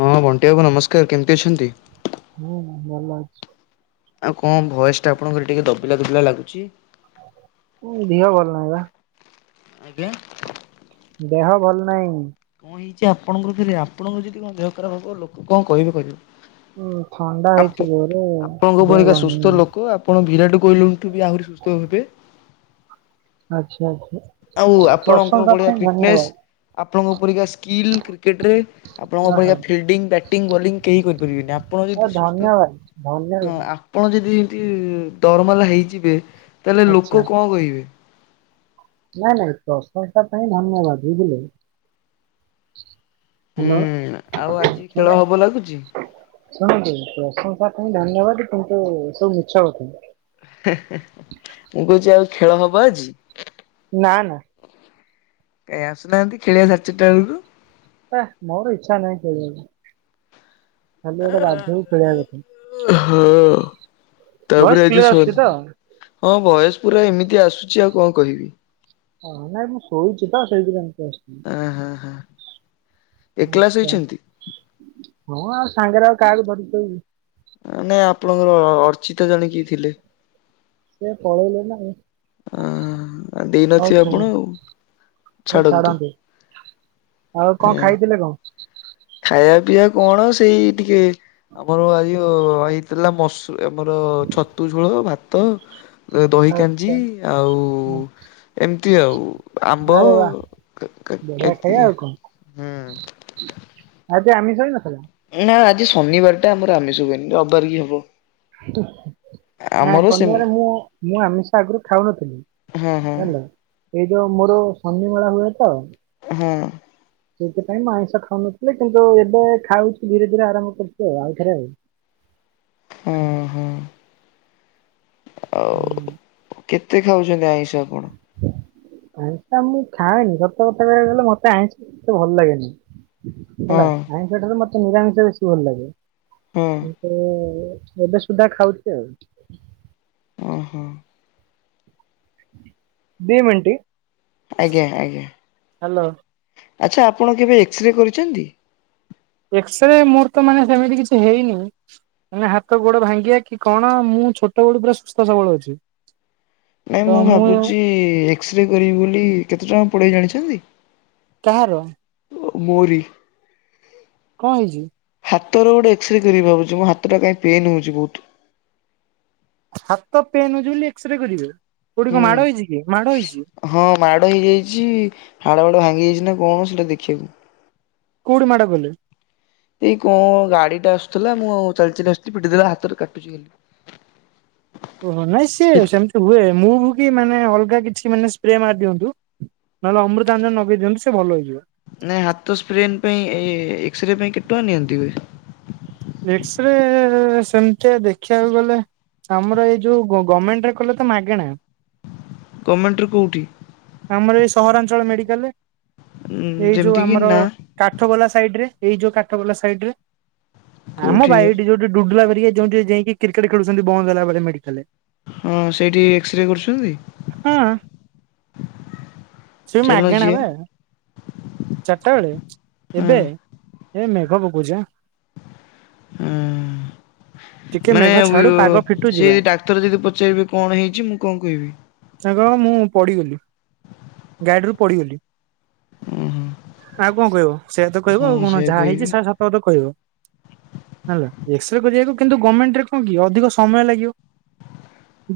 ହଁ ବଣ୍ଟି ବାବୁ ନମସ୍କାର କେମିତି ଅଛନ୍ତି? ହୁଁ ଭଲ ଅଛି। ଆଉ କଣ ଭଏସ ଟା ଆପଣଙ୍କର ଟିକେ ଦବିଲା ଦୁବିଲା ଲାଗୁଚି। ଦିହ ଭଲ ନାହିଁ ବା ଆଜ୍ଞା ଦେହ ଭଲ ନାହିଁ। କଣ ହେଇଛି? ଆପଣଙ୍କର ଫେରି ଆପଣଙ୍କର ଯଦି କଣ ଦେହ ଖରାପ ହବ ଲୋକ କଣ କହିବେ କହିଲ। ହୁଁ ଥଣ୍ଡା ହେଇଛି ଆପ ଜୋରେ ଆପଣଙ୍କ ଦେହ ପରିକା ଭଲ ନାହିଁ। ସୁସ୍ଥ ଲୋକ ଆ ଆପଣ ବିରାଟ କୋହଲିଙ୍କଠୁ ବି ଆହୁରି ସୁସ୍ଥ ହେବେ। ଆଚ୍ଛା ଆଚ୍ଛା ଆଉ ଆପଣଙ୍କ ପ୍ରଶଂସା ଭଳିଆ ପାଇଁ ଧନ୍ୟବାଦ ଫିଟନେସ୍ ଆପଣଙ୍କ ପରିକା ସ୍କିଲ୍ କ୍ରିକେଟରେ ଆପଣଙ୍କ ଓହୋ ପରିକା ଫିଲ୍ଡିଙ୍ଗ୍ ବ୍ୟାଟିଙ୍ଗ୍ ବୋଲିଙ୍ଗ୍ କେହି କରିପାରିବେନି ଆପଣ ଯଦି ସୁସ୍ଥ ଧନ୍ୟବାଦ୍ ହଁ ଆପଣ ଯଦି ଏମିତି ଦରମଲା ହେଇଯିବେ ତାହେଲେ ଆଚ୍ଛା ଲୋକ କଣ କହିବେ? ନାଇଁ ନାଇଁ ପ୍ରଂଶସା ପାଇଁ ଧନ୍ୟବାଦ୍ ବୁଝିଲେ। ହ୍ୟାଲୋ ହୁଁ ଆଉ ଆଜି ଖେଳ ଶୁଣ- ହବ ଲାଗୁଚି। ଶୁଣନ୍ତୁ ପ୍ରଶଂସା ପାଇଁ ଧନ୍ୟବାଦ କିନ୍ତୁ ସବୁ ମିଛ କଥା। ହିଁ ହିଁ ମୁଁ କହୁଛି ଆଉ ଖେଳ ହବ ଆଜି। ନା ନା ଏ ଆସୁନାହାନ୍ତି ଖେଳିଆ ସାଢ଼େ ଚାର୍ଟା ବେଳକୁ। ହେ ମୋର ଇଚ୍ଛା ନାହିଁ ଖେଳିବାକୁ ଖାଲି ଗୋଟେ ବାଧ୍ୟକୁ ଖେଳିବା କଥା। ଓ ହୋ ଭଏସ ତାପରେ ଆଜି କ୍ଲିୟର ସ ଆସୁଛି ତ? ହଁ ଭଏସ୍ ପୁରା ଏମିତି ଆସୁଛି ଆଉ କଣ କହିବି? ହଁ ନା ମୁଁ ଶୋଉଛି ତ ସେଇଥିପାଇଁ ଏମିତି ଆସୁଛିି। ହେଁ ହେଁ ହେଁ ମୁଁ ଆଉ ସାଙ୍ଗରେ ଆଉ କାହାକୁ ଧରି କି ଶୋଇବି। ନାଇଁ ଆପଣଙ୍କର ଅର୍ଚ୍ଚିତା ଜଣେ କିିଏ ଥିଲେ। ସେ ପଳେଇଲେ ନା ଆଉ। ଅ ହଉ ଦେଇନଥିବେ ଆପଣ ଛାଡ଼ ଆଉ ହଉ ଛାଡନ୍ତୁ। ଛାଡ଼ନ୍ତୁ। ଆଉ କଁ ଖାଇଥିଲେ କଁ? ଖାଇବା ପିଇବା କଣ ସେଇ ଟିକେ ଆମର ଆଜି ହେଇଥିଲା ମସ ଆମର ଛତୁ ଝୋଳ ଭାତ। ଦହି କାଞ୍ଜି ଆଚ୍ଛା ଆଉ ହଁ ଏମିତି ଆଉ ଆମ୍ବ ଆରେ ବା ବଢିଆ ଖାଇବା ଏତିକି ହୁଁ [unintelligible] ଆଜି ଆମିଷ ହେଇନଥିଲା। ନା ଆଜି ଶନିବାର ଟା ଆମର ଆମିଶ ହୁଏନି ରିବିବାର କି ହବ। ନାଇଁ ଆମର ସେ ଶନିବାରେ ମୁଁ ମୁଁ ଆମିଷ ଆଗରୁ ଖାଉନଥିଲି ହୁଁ ହୁଁ ଜାଣିଲ। ଏଇ ଯୋଉ ମୋର ଶନିମାେଳା ହୁଏ ତ ହଁ ସେଇଥିପାଇଁ ମୁ ଆଇଁଷ ଖାଉନଥିଲେ କିନ୍ତୁ ଏବେ ଖାଉଛି ଧୀରେ ଧୀରେ ଆରମ୍ଭ କରୁଛି ଆଉ ଆଉଥରେ ଆଉ ହଁ ହଁ ଆଉ ହୁଁ କେତେ ଖାଉଛନ୍ତି ଆଇଁଷ ଆପଣ। ଆଇଁଷା ମୁଁ ଖାଏନି ସତ କଥା କହିବାକୁ ଗଲେ ମତେ ଆଇଁଷ ସେତେ ଭଲ ଲାଗେନି। ହଁ ହେଲା ଆଇଁଷଠାରୁ ମତେ ନିରାମିଷ ବେଶୀ ଭଲ ଲାଗେ। ହଁ ଉଁ ଏବେ ସୁଦ୍ଧା ଖାଉଚି ଆଉ। ଓହୋ। ଦିଇମିଣ୍ଟି। ଆଜ୍ଞା ଆଜ୍ଞା। ହ୍ୟାଲୋ। ଆଚ୍ଛା ଆପଣ କେବେ ଏକ୍ସରେ କରିଛନ୍ତି? ଏକ୍ସ ରେ ମୋର ତ ମାନେ ସେମିତି କିଛି ହେଇନି ନ ହାତ ଗୋଡ ଭାଙ୍ଗିବା କି କଣ ମୁଁ ଛୋଟ ବେଳୁ ପୁରା ସୁସ୍ଥ ସବଳ ଅଛି। ନାଇଁ ମୁଁ ଭାବୁଛି ଏକ୍ସ ରେ କରିବି ବୋଲି କେତେ ଟଙ୍କା ପଡ଼ିବ ଜାଣିଛନ୍ତି? କାହାର? ମୋରି କଣ ହେଇଛି ହାତର ଗୋଟେ ଏକ୍ସରେ କରିବି ଭାବୁଛି ମୁ ହାତଟା କାଇଁ ପେନ୍ ହେଉଛି ବହୁତ ହାତ ପେନ୍ ହଉଛି ବୋଲି ଏକ୍ସ ରେ କରିବେ ଗୁଡିକ ହୁଁ ମାଡ ହେଇଛି କି ମାଡ ହେଇଛି ହଁ ମାଡ ହେଇଯାଇଛି ହାଳ ବାଡ ଭାଙ୍ଗି ଯାଇଛି ନା କଣ ସେଟା ଦେଖିବାକୁ କଉଠି ମାଡ କଲେ ଏଇ କଣ ଗାଡି ଟା ଆସୁଥିଲା ମୁଁ ଉ ଚାଲି ଚାଲି ଆଥିଲି ପିଟି ଦେଲା ହାତରେ କାଟୁଛି ଖା ଓହୋ ନାଇଁ ସିଏ ସେମିତି ହୁଏ ମୁଁ ଭ କି ମାନେ ଅଲଗା କିଛି ମାନେ ସ୍ପ୍ରେ ମାରି ଦିଅନ୍ତୁ। ନହେଲେ ଅମୃତା ଆଞ୍ନ ନଗେଇ ଦିନ୍ତୁ ସେ ଭଲ ହେଇଯିବ। ନାଇଁ ହାତ ସ୍ପ୍ରେ ପାଇଁ ଏକ୍ସରେ ପାଇଁ କେଟଙ୍କ ନିଅନ୍ତି ହୁଏ? ଏକ୍ସରେ ସେମିତିଆ ଦେଖିବାକୁ ଗଲେ ଆମର ଏଇ ଯୋଉ ଗଭର୍ଣ୍ଣମେଣ୍ଟ ରେ କଲେ ତ ମାଗେଣା ଗମେଣ୍ଟରୁ କେଉଁଠି ଆମର ଏଇ ସହରାଞ୍ଚଳ ଉଁ ମେଡିକାଲରେ ଏଇ ଯୋଉ ଯେମିତି କିି ଆମର ନା କାଠ ବୋଲା ସାଇଡ ରେ ଏଇ ଯୋଉ କାଠ ବୋଲା ସାଇଡ ରେ ଆମ କୋଉଠି ବା ବାଇ ଏଇଟି ଯୋଉ ଡୁଡୁଲା ହେରିକା ଯେମିତି ଯାଇକି କ୍ରିକେଟ ଖେୁଛନ୍ତି ବନ୍ଦ ହେଲା ବେଳେ ମେଡିକାଲରେ ହଁ ସେଇଠି ଏକ୍ସରେ କରୁଛନ୍ତି? ହଁ ସେ ଚାଲ ମାଗେଣା ଯିବା ବା ଚାରିଟା ବେଳେ ହଁ ଏବେ? ଏ ମେଘ ଓକଉଛିପା ହଁ। ଟିକେ ମାନେ ମେଘ ଛାଡୁ ପାଗ ଫିଟୁ [unintelligible] ଯିବା ସିଏ ଡାକ୍ତର ଯଦି ପଚାରିବେ କଣ ହେଇଛି ମୁଁ କଣ କହିବି? ସାଙ୍ଗ ମୁଁ ପଡ଼ିଗଲି ଗାଡ଼ିରୁ ପଡ଼ିଗଲି। ଓହୋ ଆଉ କଣ କହିବ ସେଇଆ ତ କହିବ ଆଉ ହଁ କଣ ସେୟା ଯାହା କହିବି ହେଇଛି ସେରା ସତତ କହିବ। ହେଲା ଏକ୍ସରେ କରିବାକୁ କିନ୍ତୁ ଗଭର୍ଣ୍ଣମେଣ୍ଟରେ କଣ କି ଅଧିକ ସମୟ ଲାଗିବ।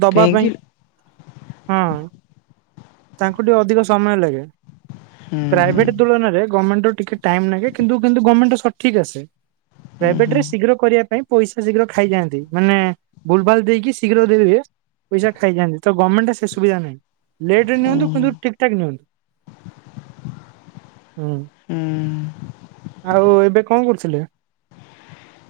ଦବା କାହିଁକି ପାଇଁ ହଁ। ତାଙ୍କୁ ଟିକେ ଅଧିକ ସମୟ ଲାଗେ ହୁଁ ହୁଁ ପ୍ରାଇଭେଟ ତୁଳନାରେ ଗମେଣ୍ଟ ର ଟିକେ ଟାଇମ୍ ନାଗେ କିନ୍ତୁ କିନ୍ତୁ ଗଭର୍ଣ୍ଣମେଣ୍ଟ ରେ ସଠିକ୍ ଆସେ ହୁଁ ହୁଁ ପ୍ରାଇଭେଟ ହୁଁ ରେ ଶୀଘ୍ର କରିବା ପାଇଁ ପଇସା ଶୀଘ୍ର ଖାଇଯାଆନ୍ତି ମାନେ ଭୁଲ୍ ଭାଲ୍ ଦେଇକି ଶୀଘ୍ର ଦେଇ ହୁଏ ପଇସା ଖାଇଯାନ୍ତି ତ ଗଭଣ୍ଣମେଣ୍ଟ ସେ ସୁବିଧା ନାହିଁ ଲେଟ୍ ରେ ନିଅନ୍ତୁ ହୁଁ କିନ୍ତୁ ଠିକ୍ ଠାକ୍ ନିଅନ୍ତୁ। ହୁଁ ହୁଁ ଆଉ ଏବେ କଣ କରୁଥିଲେ?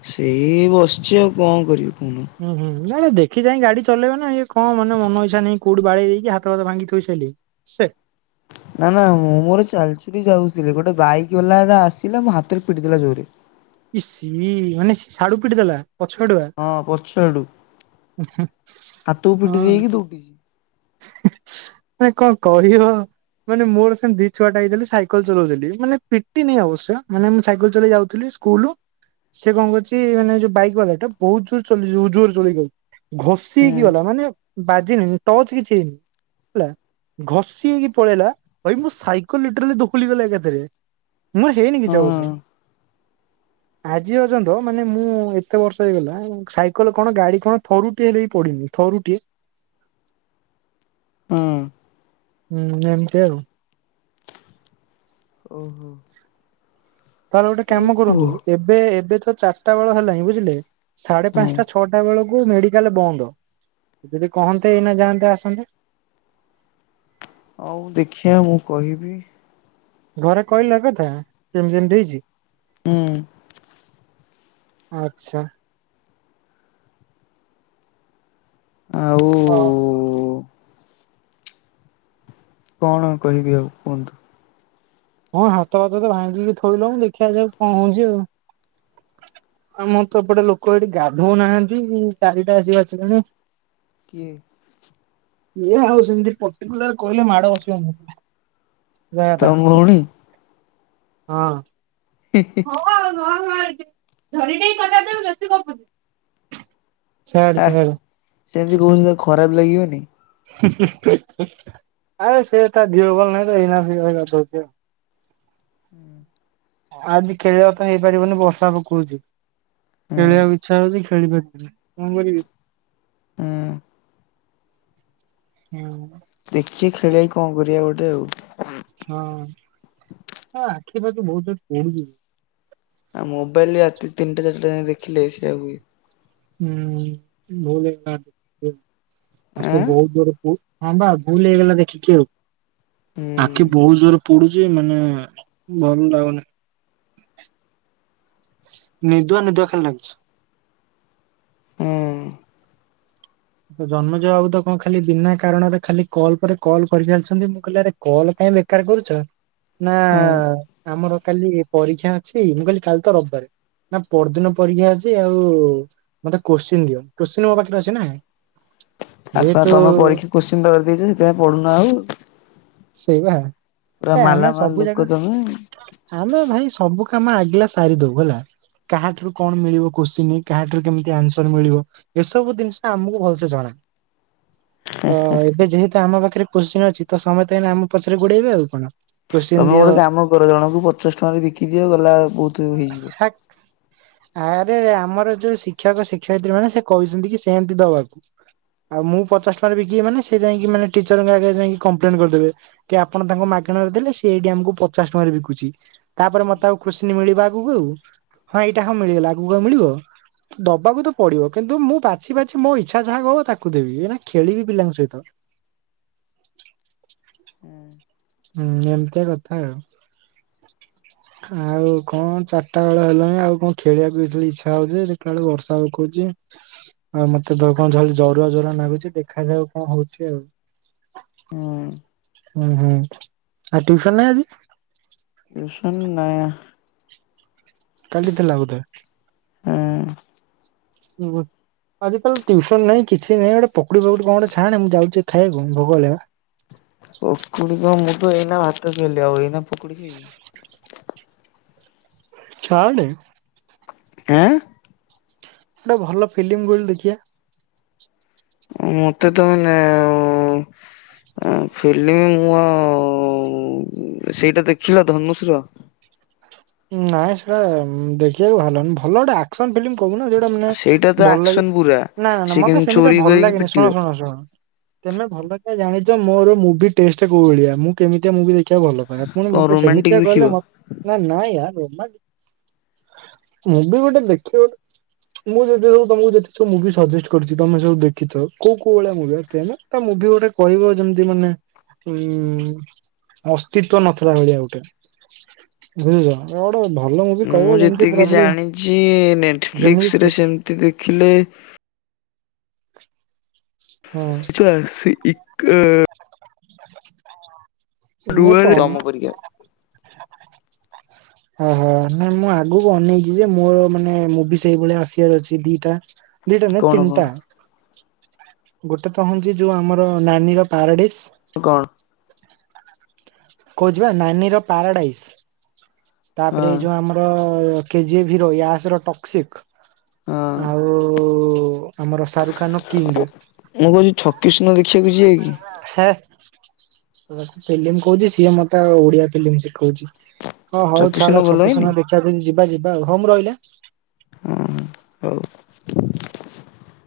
ସେଇ ବସିଛି ଆଉ କଣ କରିବି କହୁନ ହୁଁ ହୁଁ ନାଇଁ ନାଇଁ ଦେଖି ଚାହିଁ ଗାଡ଼ି ଚଲେଇବେ ନା ଇଏ କଣ ମନେ ମନ ଇଛା ନେଇ କଉଠି ବାଡ଼େଇ ଦେଇକି ହାତ ଫାତ ଭାଙ୍ଗି ଥୋଇସାଇଲେଣି ସେ ନା ନା ମୁଁ ମୋର ଚାଲିକିରିଯାଉଥିଲି ଗୋଟେ ବାଇକ ବାଲାଟା ଆସିଲା ମୋ ହାତରେ ପିଟି ଦେଲା ଯୋରେ। ଇ ସି ମାନେ ସାଡ଼ୁ ପିଟି ଦେଲା ପଛଆଡ଼ୁଆ? ହଁ ପଛ ଆଡ଼ୁ ହାତକୁ ପିଟି ଦେଇକି ଦଉଡିଛି। ଭାଇ କଣ କରିବ ମାନେ ମୋର ସେମିତି ଛୁଆଟା ହେଇଥିଲି ସାଇକଲ୍ ଚଲଉଥିଲି ମାନେ ପିଟି ନି ଅବଶ୍ୟ ମାନେ ମୁଁ ସାଇକେଲ୍ ଚଲେଇ ଯାଉଥିଲି ସ୍କୁଲ ସେ କଣ କରଛି ମାନେ ଯୋଉ ବାଇକ୍ ବାଲା ଟା ବହୁତ ଜୋର୍ [unintelligible] ଘଷି ହଁ ହେଇକି ଗଲା ମାନେ ବାଜିିନି ଟଚ୍ କିଛି ହେଇନି। ହେଲା ଘଷି ହେଇକି ପଳେଇଲା ଭାଇ ମୁଁ ସାଇକଲ୍ ଲିଟରଲି ଦୋଖଲି ଗଲା ଏକାଥରେ। ମୋର ହେଇନି କିଛି ଅବଶ୍ୟ। ହଁ ଆଜି ଅର୍ଯ୍ୟନ୍ତ ମାନେ ମୁଁ ଏତେ ବର୍ଷ ହେଇଗଲା ସାଇକେଲ କଣ ଗାଡ଼ି କଣ ଥରୁଟିଏ ହେଲେ ବିି ପଡ଼ିନି ଥରୁଟିଏ ହଁ। ହୁଁ ଏମତି ଆଉ। ଓହୋ। ତାହେଲେ ଗୋଟେ ଆଉ କାମ କୁହ କରନ୍ତୁ ଏବେ ଏବେ ତ ଚାରିଟା ବେଳ ହେଲାଣିିଁ ବୁଝିଲେ ସାଢ଼େ ହଁ। ପାଞ୍ଚଟା ଛଅଟା ବେଳକୁ ମେଡିକାଲ ବନ୍ଦ ଯଦି କହନ୍ତେ ଏଇନା ଯାଆନ୍ତେ ଆସନ୍ତେ ଆଉ ଦେଖିଆ ମୁଁ କହିବି। ଘରେ କହିଲ ଏକଥା ଏମିତି ଏମିତି ହେଇଛି। ହୁଁ। ଆଚ୍ଛା। ଆଉ ହଁ। କଣ କହିବି ଆଉ କୁହନ୍ତୁ? ହଁ ହାତ ଭାତ ତ ଭାଙ୍ଗିକି ଥୋଇିଲାଣି ଦେଖାଯାଉ କଣ ହୋଉଛି ଆଉ ଆମର ତ ଏପଟେ ଲୋକ ଏଠି ଗାଧଉ ନାହାନ୍ତି ଚାରିଟା ଆସି ବାଜିଲାଣି। କିଏ? କିଏ ଆଉ ସେମିତି ପର୍ଟିକୁଲାର କହିଲେ ମାଡ଼ ବସିବ ଆମକୁ ଯାହା। ତମ ଭଉଣୀ ହଁ। ହଁ ହଁ [unintelligible] ଛାଡ଼େ ଆ ସେମିତି ଛାଡ଼େ। କହୁଛ ତାକୁ ଖରାପ ଲାଗିବନି। [unintelligible] ଆରେ ସେ ତା ଦିଅ ଭଲ ନାଇଁ ତ ଏଇନା ଆସିକି ଗାଧୋଉଛି ଆଉ। ହୁଁ। ଆଜି ଖେଳିବା ତ ହେଇପାରିବନି ବର୍ଷା ପକଉଛି ହୁଁ ଖେଳିବାକୁ ଇଚ୍ଛା ହଉଛି। ଖେଳି ପାରୁନି କଣ କରିବି। ହୁଁ। ହୁଁ। ଦେଖିକି ଖେଳେଇକି କଣ କରିବା ଗୋଟେ ଆଉ। ହଁ ଆଖି ପାଖି ବହୁତ ଜୋରରେ ପୋଡୁଛି। ଆଉ ମୋବାଇଲ୍ ରାତି ତିନିଟା ଚାରିଟା ଯାଏଁ ଦେଖିଲେ ବି ସେଇଆ ହୁଏ। ହୁଁ [unintelligible] ଫାଷ୍ଟ ଆଁ ବୋହୁତ ଦୁରକୁ। ହଁ ବା ଭୁଲ ହେଇଗଲା ଦେଖିକି ଆଉ ହୁଁ ଆଖି ବହୁତ ଜୋର ପଡୁଛି। ଚି ମାନେ ଭଲ ଲାଗୁନି। ନିଦୁଆ ନିଦୁଆ ଖାଲି ଲାଗୁଛି। ହୁଁ ଜନ୍ମେଜୟ ବାବୁ ତ କଣ ଖାଲି ବିନା କାରଣରେ ଖାଲି କଲ୍ ପରେ କଲ୍ କରିଚାଲିଛନ୍ତି। ମୁଁ କହିଲି ଆରେ କଲ୍ କାଇଁ ବେକାରେ କରୁଛ ନା। ହୁଁ ଆମର କାଲି ପରୀକ୍ଷା ଅଛି ମୁଁ କହିଲି କାଲି ତ ରବିବାରେ। ନା ପରଦିନ ପରୀକ୍ଷା ଅଛି ଆଉ ମତେ କୋଶ୍ଚିିନ ଦିଅ କୋଶ୍ଚିିନ ମୋ ପାଖରେ ଅଛି ନା। ଆଉ ତ ଯେହେତୁ ତମେ ପରୀକ୍ଷା କୋଶ୍ଚିନି ପେପର ଦେଇଛ ସେଥିପାଇଁ ପଢୁନ ଆଉ। ସେଇବା ପୁରା ଏ ଆମେ ମାଲା ମାଲ୍ ସବୁ ଯାକ ଲୋକ ତମେ। ଆମେ ଭାଇ ସବୁ କାମ ଆଗିଲା ସାରି ଦଉ ହେଲା। କାହାଠାରୁ କଣ ମିଳିବ କୋଶ୍ଚିନି କାହାଠାରୁ କେମିତି ଆନ୍ସର ମିଳିବ ଏସବୁ ଜିନିଷ ଆମକୁ ଭଲସେ ଜଣା ତ ଏବେ ଯେହେତୁ ଆମ ପାଖରେ କୋଶ୍ଚିନି ଅଛି ତ ସମସ୍ତେ ଏଇନେ ଆମ ପଛରେ ଗୋଡେଇବେ ଆଉ କଣ। କୋଶ୍ଚିନ୍ ତମେ ଦିଅ ଗୋଟେ କାମ କର ଜଣଙ୍କୁ ପଚାଶ ଟଙ୍କାରେ ବିକି ଦିଅ ଗଲାବେଳକୁ ହାକ୍। ଆରେ ଆମର ଯୋଉ ଶିକ୍ଷକ ଶିକ୍ଷୟିତ୍ରୀ ମାନେ ସେ କହିଛନ୍ତି କି ସେମିତି ଦବାକୁ। ଆଉ ମୁଁ ପଚଶ ଟଙ୍କାରେ ବିକିବି ମାନେ ସେ ଯାଇକି ମାନେ ଟିଚରଙ୍କ ଆଗରେ ଯାଇକି କମ୍ପ୍ଲେନ କରିଦେବେ। କି ଆପଣ ତାଙ୍କ ମାଗଣାରେ ଦେଲେ ସେ ଏଇଠି ଆମକୁ ପଚାଶ ଟଙ୍କାରେ ବିକୁଛି। ତାପରେ ମତେ ଆଉ କୋସଚୀନ ମିଳିବା ପୃବରୁ ହଁ ଏଇଟା ହଁ ମିଳିଗଲା ଆଗକୁ ଆଉ ମଳିବ। ଦବାକୁ ତ ପଡିବ କିନ୍ତୁ ମୁଁ ବାଛି ବାଛି ମୋ ଇଚ୍ଛା ଯାହାକୁ ହବ ତାକୁ ଦେବି ଖେଳିବି ପିଲାଙ୍କ ସହିତ। ହୁଁ। ହୁଁ ଏମ୍ ତିଆ କଥା ଆଉ। ଆଉ କଣ ଚାରିଟା ବେଳ ହେଲାଣି ଆଉ କଣ ଖେଳିବା କୁ ଯିବାକୁ ଇଛା ହଉଛି ଦେଖିଲାବେଳକୁ ବର୍ଷା ପକୋଉଛି। ଆଉ ମତେ କଣ ଜରୁଆ ଜରୁରା ଲାଗୁଛି ଦେଖାଯାଉ କଣ ହଉଛି ଆଉ। ହୁଁ ହୁଁ ହୁଁ ଆ ଟିୟୁସନ ନାଇଁ ଆଜି? ଟିୟୁସନ୍ ନାଇଁ। କାଲି ଥିଲା ଗୋଟେ। ହୁଁ। ଇମୁ। ଆଜିିକାଲି ଟ୍ୟୁୟୁସନ ନାହିଁ କିଛି ନାହିଁ ଗୋଟେ ପକୁଡି ଫକୁଡି କଣ ଗୋଟେ ଝାଣେ ମୁଁ ଯାଉଛି ଖାଇବାକୁ ଭୋକ ହେଲାଣି। ପକୁଡି କଣ ମୁଁ ତ ଏଇନା ଭାତ ପିଇଲି ଆଉ ଏଇନା ପକୁଡି ଖାଇବି। ଛାଡେ। ଆଁ। ଗୋଟେ ଭଲ ଫିଲିମ୍ କହିଲୁ ଦେଖିବା। ମୋତେ ତ ମାନେ ଆଉ ଅଁ, ଫିଲ୍ମ ମୁଁ ଆଉ ସେଇଟା ଦେଖିଲ ଧନୁଶ୍ ର? ନାଇଁ ସେଟା ଉଁ, ଦେଖିବାକୁ ଭଲନି ଭଲଟା? ଆକ୍ସନ୍ ଫିଲ୍ମ କହୁନ ଯୋଉଟା ମାନେ ସେଇଟା ତ ଭଲ ଲାଗେ ଆକ୍ସନ ପୁରା। ନା, ସେ ନା ମୋତେ କେମିତି ସେମିତିଆ ଚୋରି ଭଲ କରିକି ଲାଗେନି। ପିଟିବ ଶୁଣ, ଶୁଣ -ଶୁଣ ତୋମେ ଭଲ ସେ ଜାଣିଚ ମୋର ମୁଭି ଟେଷ୍ଟ କୋଉ ଭଳିଆ। ମୁଁ କେମିତିଆ ମୁଭି ଦେ ଖିଆ ଭଲ ପାଏ, ପୁଣି କଣ ମୋତେ ରୋମାଣ୍ଟିକ ସେମିତିଆ ଦେଖିବ। କହିଲେ ମୋ ନାଇଁ ନାଇଁ ୟା ରୋମାଣ୍ଟିକ ମୁଭି ଗୋଟେ ଦେଖିବ ମୁଁ ଯେତେବେଳକୁ ସବୁ ତୋମକୁ ଯେତେ ସବୁ ମୁଭି ସଜେଷ୍ଟ କରିଛି ତୋମେ ସବୁ ଦେଖିଛ, କୋଉ କୋଉ ଭଳିଆ ମୁଭି [unintelligible] ତ ମୁଭି ଗୋଟେ କହିବ ଯେମିତି ମାନେ ଏଇ ଅସ୍ତିତ୍ୱ ନଥିଲା ଭଳିଆ ଗୋଟେ, ବୁଝୁଛନା? କଣ ଭଲ ମୁଭି କହିବ ମୁଁ ଯେମିତି ଯେତିକି ପୁରାପୁରି ଜାଣିଚି ନେଟଫ୍ଲିକ୍ସ ଯେମିତି ରେ ସେମିତି ଦେଖିଲେ ହଁ ଛୁଆ ସି- ଇ-ଅ, ମୁଁ ତ ଡୁଏଲେ ଓହୋ ଓହୋ, ନା ମୁଁ ଆଗକୁ ଅନେଇଚି ଯେ ମୋର ମାନେ ମୁଭି ସେଇଭଳିଆ ଆସିବାର ଅଛି ଦିଟା। ଦିଟା ନୁହେଁ କଣ କଣ ତିନଟା। ଗୋଟେ ତ ହଉଚି ଯୋଉ ଆମର ନାନୀ ର ପାରାଡିସ୍। କଣ? କହୁଚି ବା ନାନୀର ପାରାଡାଇସ୍, ତାପରେ ଏଇ ହଁ। ଯୋଉ ଆମ ଅ, ଏ କେଜିଏଭ୍ ହିରୋ ୟାସ୍ ର ଟକ୍ସିକ୍, ହଁ ଆଉ ଆମର ଶାରୁଖାନ୍ ର କିଙ୍ଗ୍। ମୁଁ କହୁଚି ଛକି ଶୂନ ଦେଖିବାକୁ ଯିବା କି? ହେ, ମୁଁ ଫିଲ୍ମ କହୁଚି ସିଏ ମୋତେ ଆଉ ଓଡିଆ ଫିଲ୍ମ ଶିଖଉଛି। ହଁ ହଉ ଛକିଶୂନ ଛାଡ ଭଲ ଛକି ହେଇନି ଶୂନ ଦେଖିବା ଯଦି ଯିବା ଯିବା ଆଉ, ହଉ ମୁଁ ରହିଲି ଆଁ। ହଁ ହଉ।